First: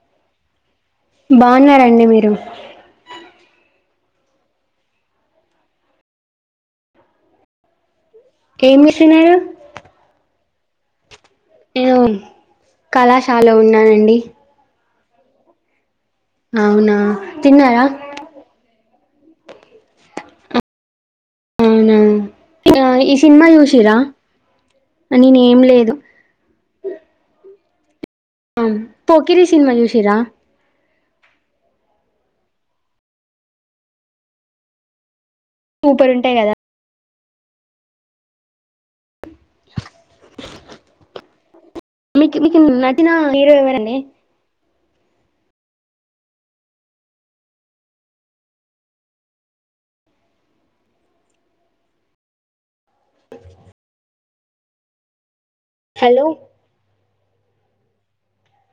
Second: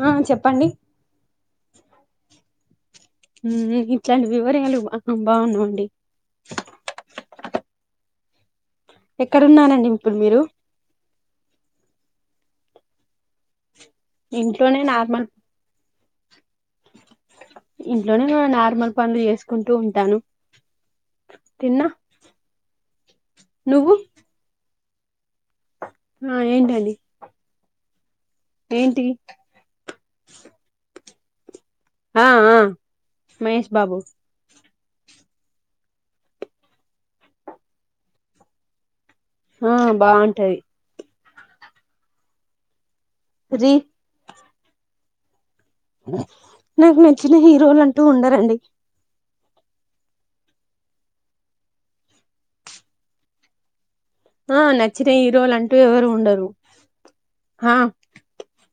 ఆ చెప్పండి బాగున్నారండి మీరు ఇట్లాంటి వివరాలు బాగున్నా అండి ఏం చేస్తున్నారు ఎక్కడున్నానండి ఇప్పుడు మీరు నేను కళాశాలొ ఉన్నాను ఇంట్లోనే నా మ అవునా తిన్నారా ఇంట్లోనే నార్మల్ పనులు చేసు తిన్నా అవునా ఈ సినిమా నువ్వు చూసీరా నేనేం లేద్ ఆ ఏంటదీ ఆ పోకిరి సినిమా చూసిరా ఆ ఆ మహేష్ బాబు సూపర్ ఉంటాయి కదా ఆ బాగుంటది మీకి మీకు న చ్చిన హీరో రీ ఎవరనే నాకు నచ్చిన హీరోలు అంటూ ఉండరండి ఆ నచ్చిన హీరోళంట ఎవరు హలో ఉండరు హా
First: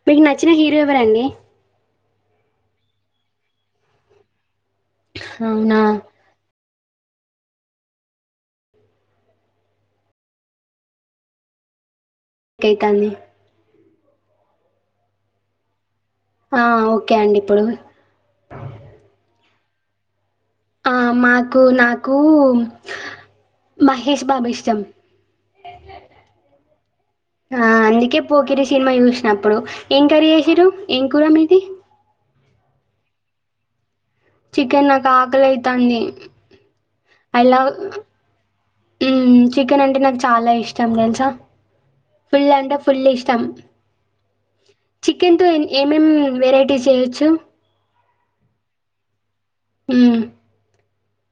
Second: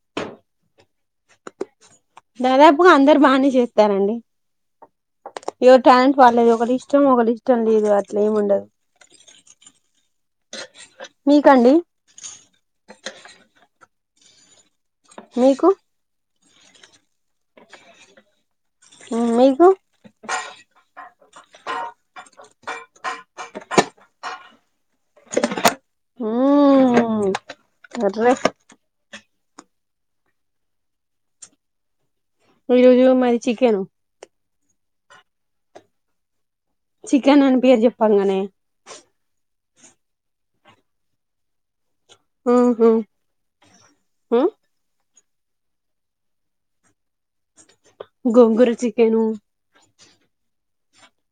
మీకు నచ్చిన హీరో ఎవరండి దాదాపుగా అందరు బానే చేస్తారండి అవునా ఎవరి టాలెంట్ వాలది ఒకరి ఇష్ట ఇష్టం ఒకడు ఇష్టం లేదు అట్లా ఏముండదు మీకండి ఎక్కనీ మీకు ఆ ఓ ఓకే అండి ఇప్పుడు మ్ ఆ మాకు నాకు మహేష్ బాబ ఇష్టం హ్మ్ ఆ అందుకే పోకిరి సినిమా చూసిన్నా ఇప్పుడు ఏం కర్రీ చేసిరు ఏం కూర మీది ఈ రోజు మాది చికెను చికెన్ నాక్ ఆకలి ఐతాంది చికెన్ ఐ అని లవ్ పేరు చెప్పంగానే చికెన్ అంటే నాకు చాలా ఇష్టం టం తెలుసా ఫుల్ అంటె ఊహు ఫుల్ ఇష్టం ఊ చికెన్ తొ ఏమ్ ఏమ్ వెరైటీస్ చేయచ్చ గోంగూర చికెను మ్మ్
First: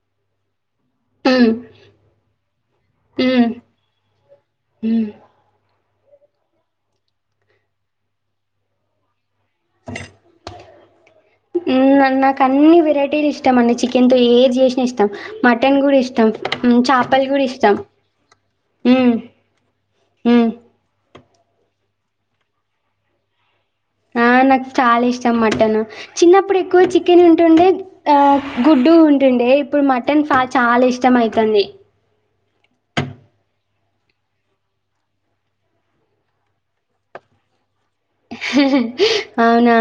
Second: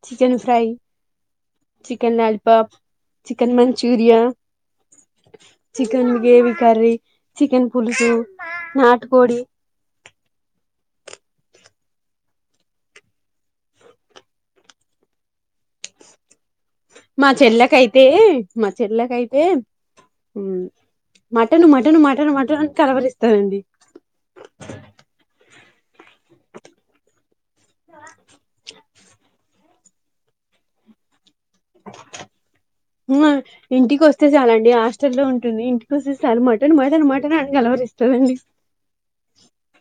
చికెన్ ఫ్రై చికెన్ లాలిపప్ హ్మ్. చికెన్ మంచూరియా హ్మ్. చికెన్ గ్రేవి కర్రీ, చికెన్ పులుసు, నాటు కోడి నాకు అన్ని వెరైటీలు ఇష్టం అండి చికెన్ తో ఏది చేసినా ఇష్టం, మటన్ కూడా ఇష్టం హ్మ్. చేపలు మా గూడా ఇష్టం. చెల్లకైతే మా హ్మ్. చెల్లకైతే హ్మ్. మటన్ మటన్ మటన్ మటన్ అని కలవరిస్తాంది ఆ నాకు చాలా ఇష్టం చిన్నప్పుడు ఎక్కువ చికెన్ ఉంటుండే ఆ గుడ్డు ఉంటుండే ఇప్పుడు మటన్ చాలా ఇష్టం అయిత తని ఉ ఇంటికి వస్తే చాలు అండి హాస్టల్లో ఉంటుంది ఇంటికి వస్తే చాలు మటన్ మటన్ మటన్ అని గలవరిస్తు అవునా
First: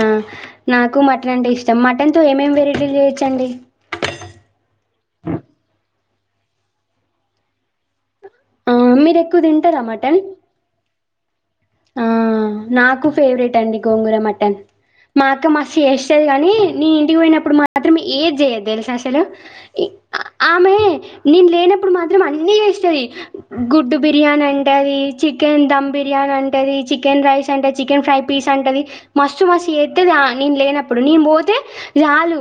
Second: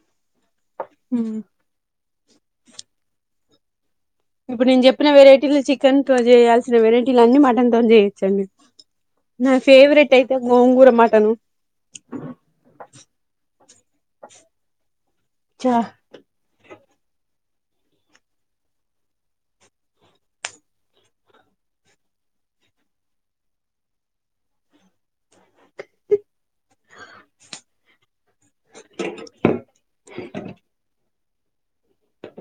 నాకు మటన్ మ్మ్ అంటే ఇష్టం మట్ దాంతో ఏమేమి వెరైటీలు చేయొచ్చు అండి ఇప్పుడు నేను చెప్పిన వెరైటీలు చికెన్ తో చేయాల్సిన వెరైటీలన్నీ మటన్ తో చే ఆ, మీరు ఎక్కువ నా తింటారా ఫేవరెట్ మటన్ అయితే గోంగూర మట్ తను ఆ నాకు ఫేవరెట్ అండి గోంగూర మటన్ మాఅత్తమ్మ చా చేసేది కాని నీను ఇంటికి పోయినప్పుడు మాత్రం ఏది చేయదు తెలుసా అసలు ఆమె నేను లేనప్పుడు మాత్రం అన్నీ చేస్తుంది గుడ్డు బిర్యానీ అంటాది చికెన్ దమ్ బిర్యానీ అంట చికెన్ రైస్ అంట, చికెన్ ఫ్రై పీస్ అంటంది మస్తు మస్తు చేత్తాది నేను లేనప్పుడు నేను పోతే చాలు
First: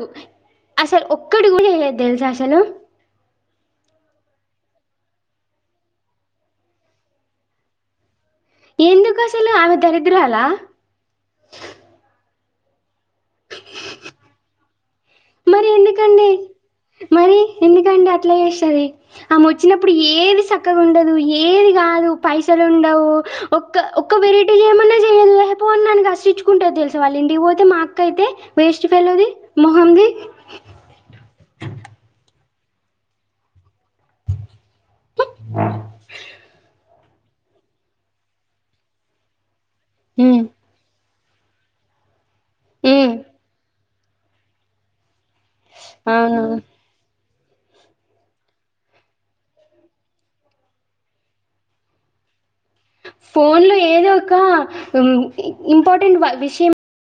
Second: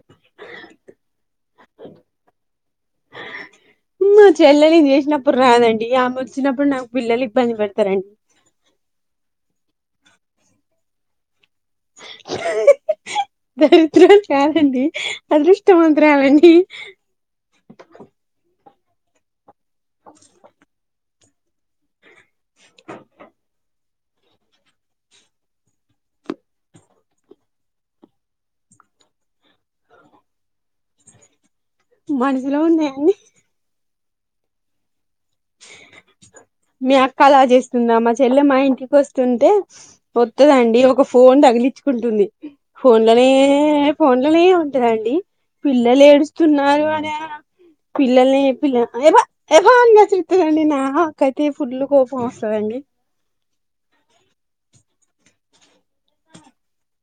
అసల్ ఒక్కటి కూడా చెయ్యాదు తెలుసా అసలు చెల్లెలి కి చేసినప్పుడు రాదండి ఆమె వచ్చినప్పుడు నాకు పిల్లలు ఇబ్బంది పెడతారండి ఎందుకు అసలు ఆమె దరిద్రాల దరిద్రలు కాదండి మరి ఎందుకండి అదృష్టవంతురాలండి మరి ఎందుకండి అట్లా చేస్తాది ఆమె వచ్చినప్పుడు ఏది చక్కగా ఉండదు ఏది కాదు పైసలు ఉండవు ఒక్క వెరైటీ చేయమన్నా చేయదు పో అన్నానికి అసహ్యహించుకుంటది తెలుసు వాళ్ళ ఇంటికి పోతే మాఅక్క అయితే వేస్ట్ ఫెలోది మొహంది మనస్సులో ఉన్నాయా అన్ని త [inaudible] మీ అక్క అలా చేస్తుందా మా చెల్లె మా ఇంటికి వస్తుంటే ఉమ్ వత్తదండి ఒక ఫోన్ తగిలించుకుంటుంది ఫోన్లో ఉమ్ నే ఫోన్లనే ఉంటాదండి పిల్లలు అవును ఏడుస్తున్నారు అన్య పిల్లలని పిల్ల ఎపో ఎపో అని కాసరిస్తు అవునండి నాకైతే ఫుల్లు కోపం వస్తదండి ఫోన్లో ఏదో ఒక ఇంపార్టెంట్ విషయం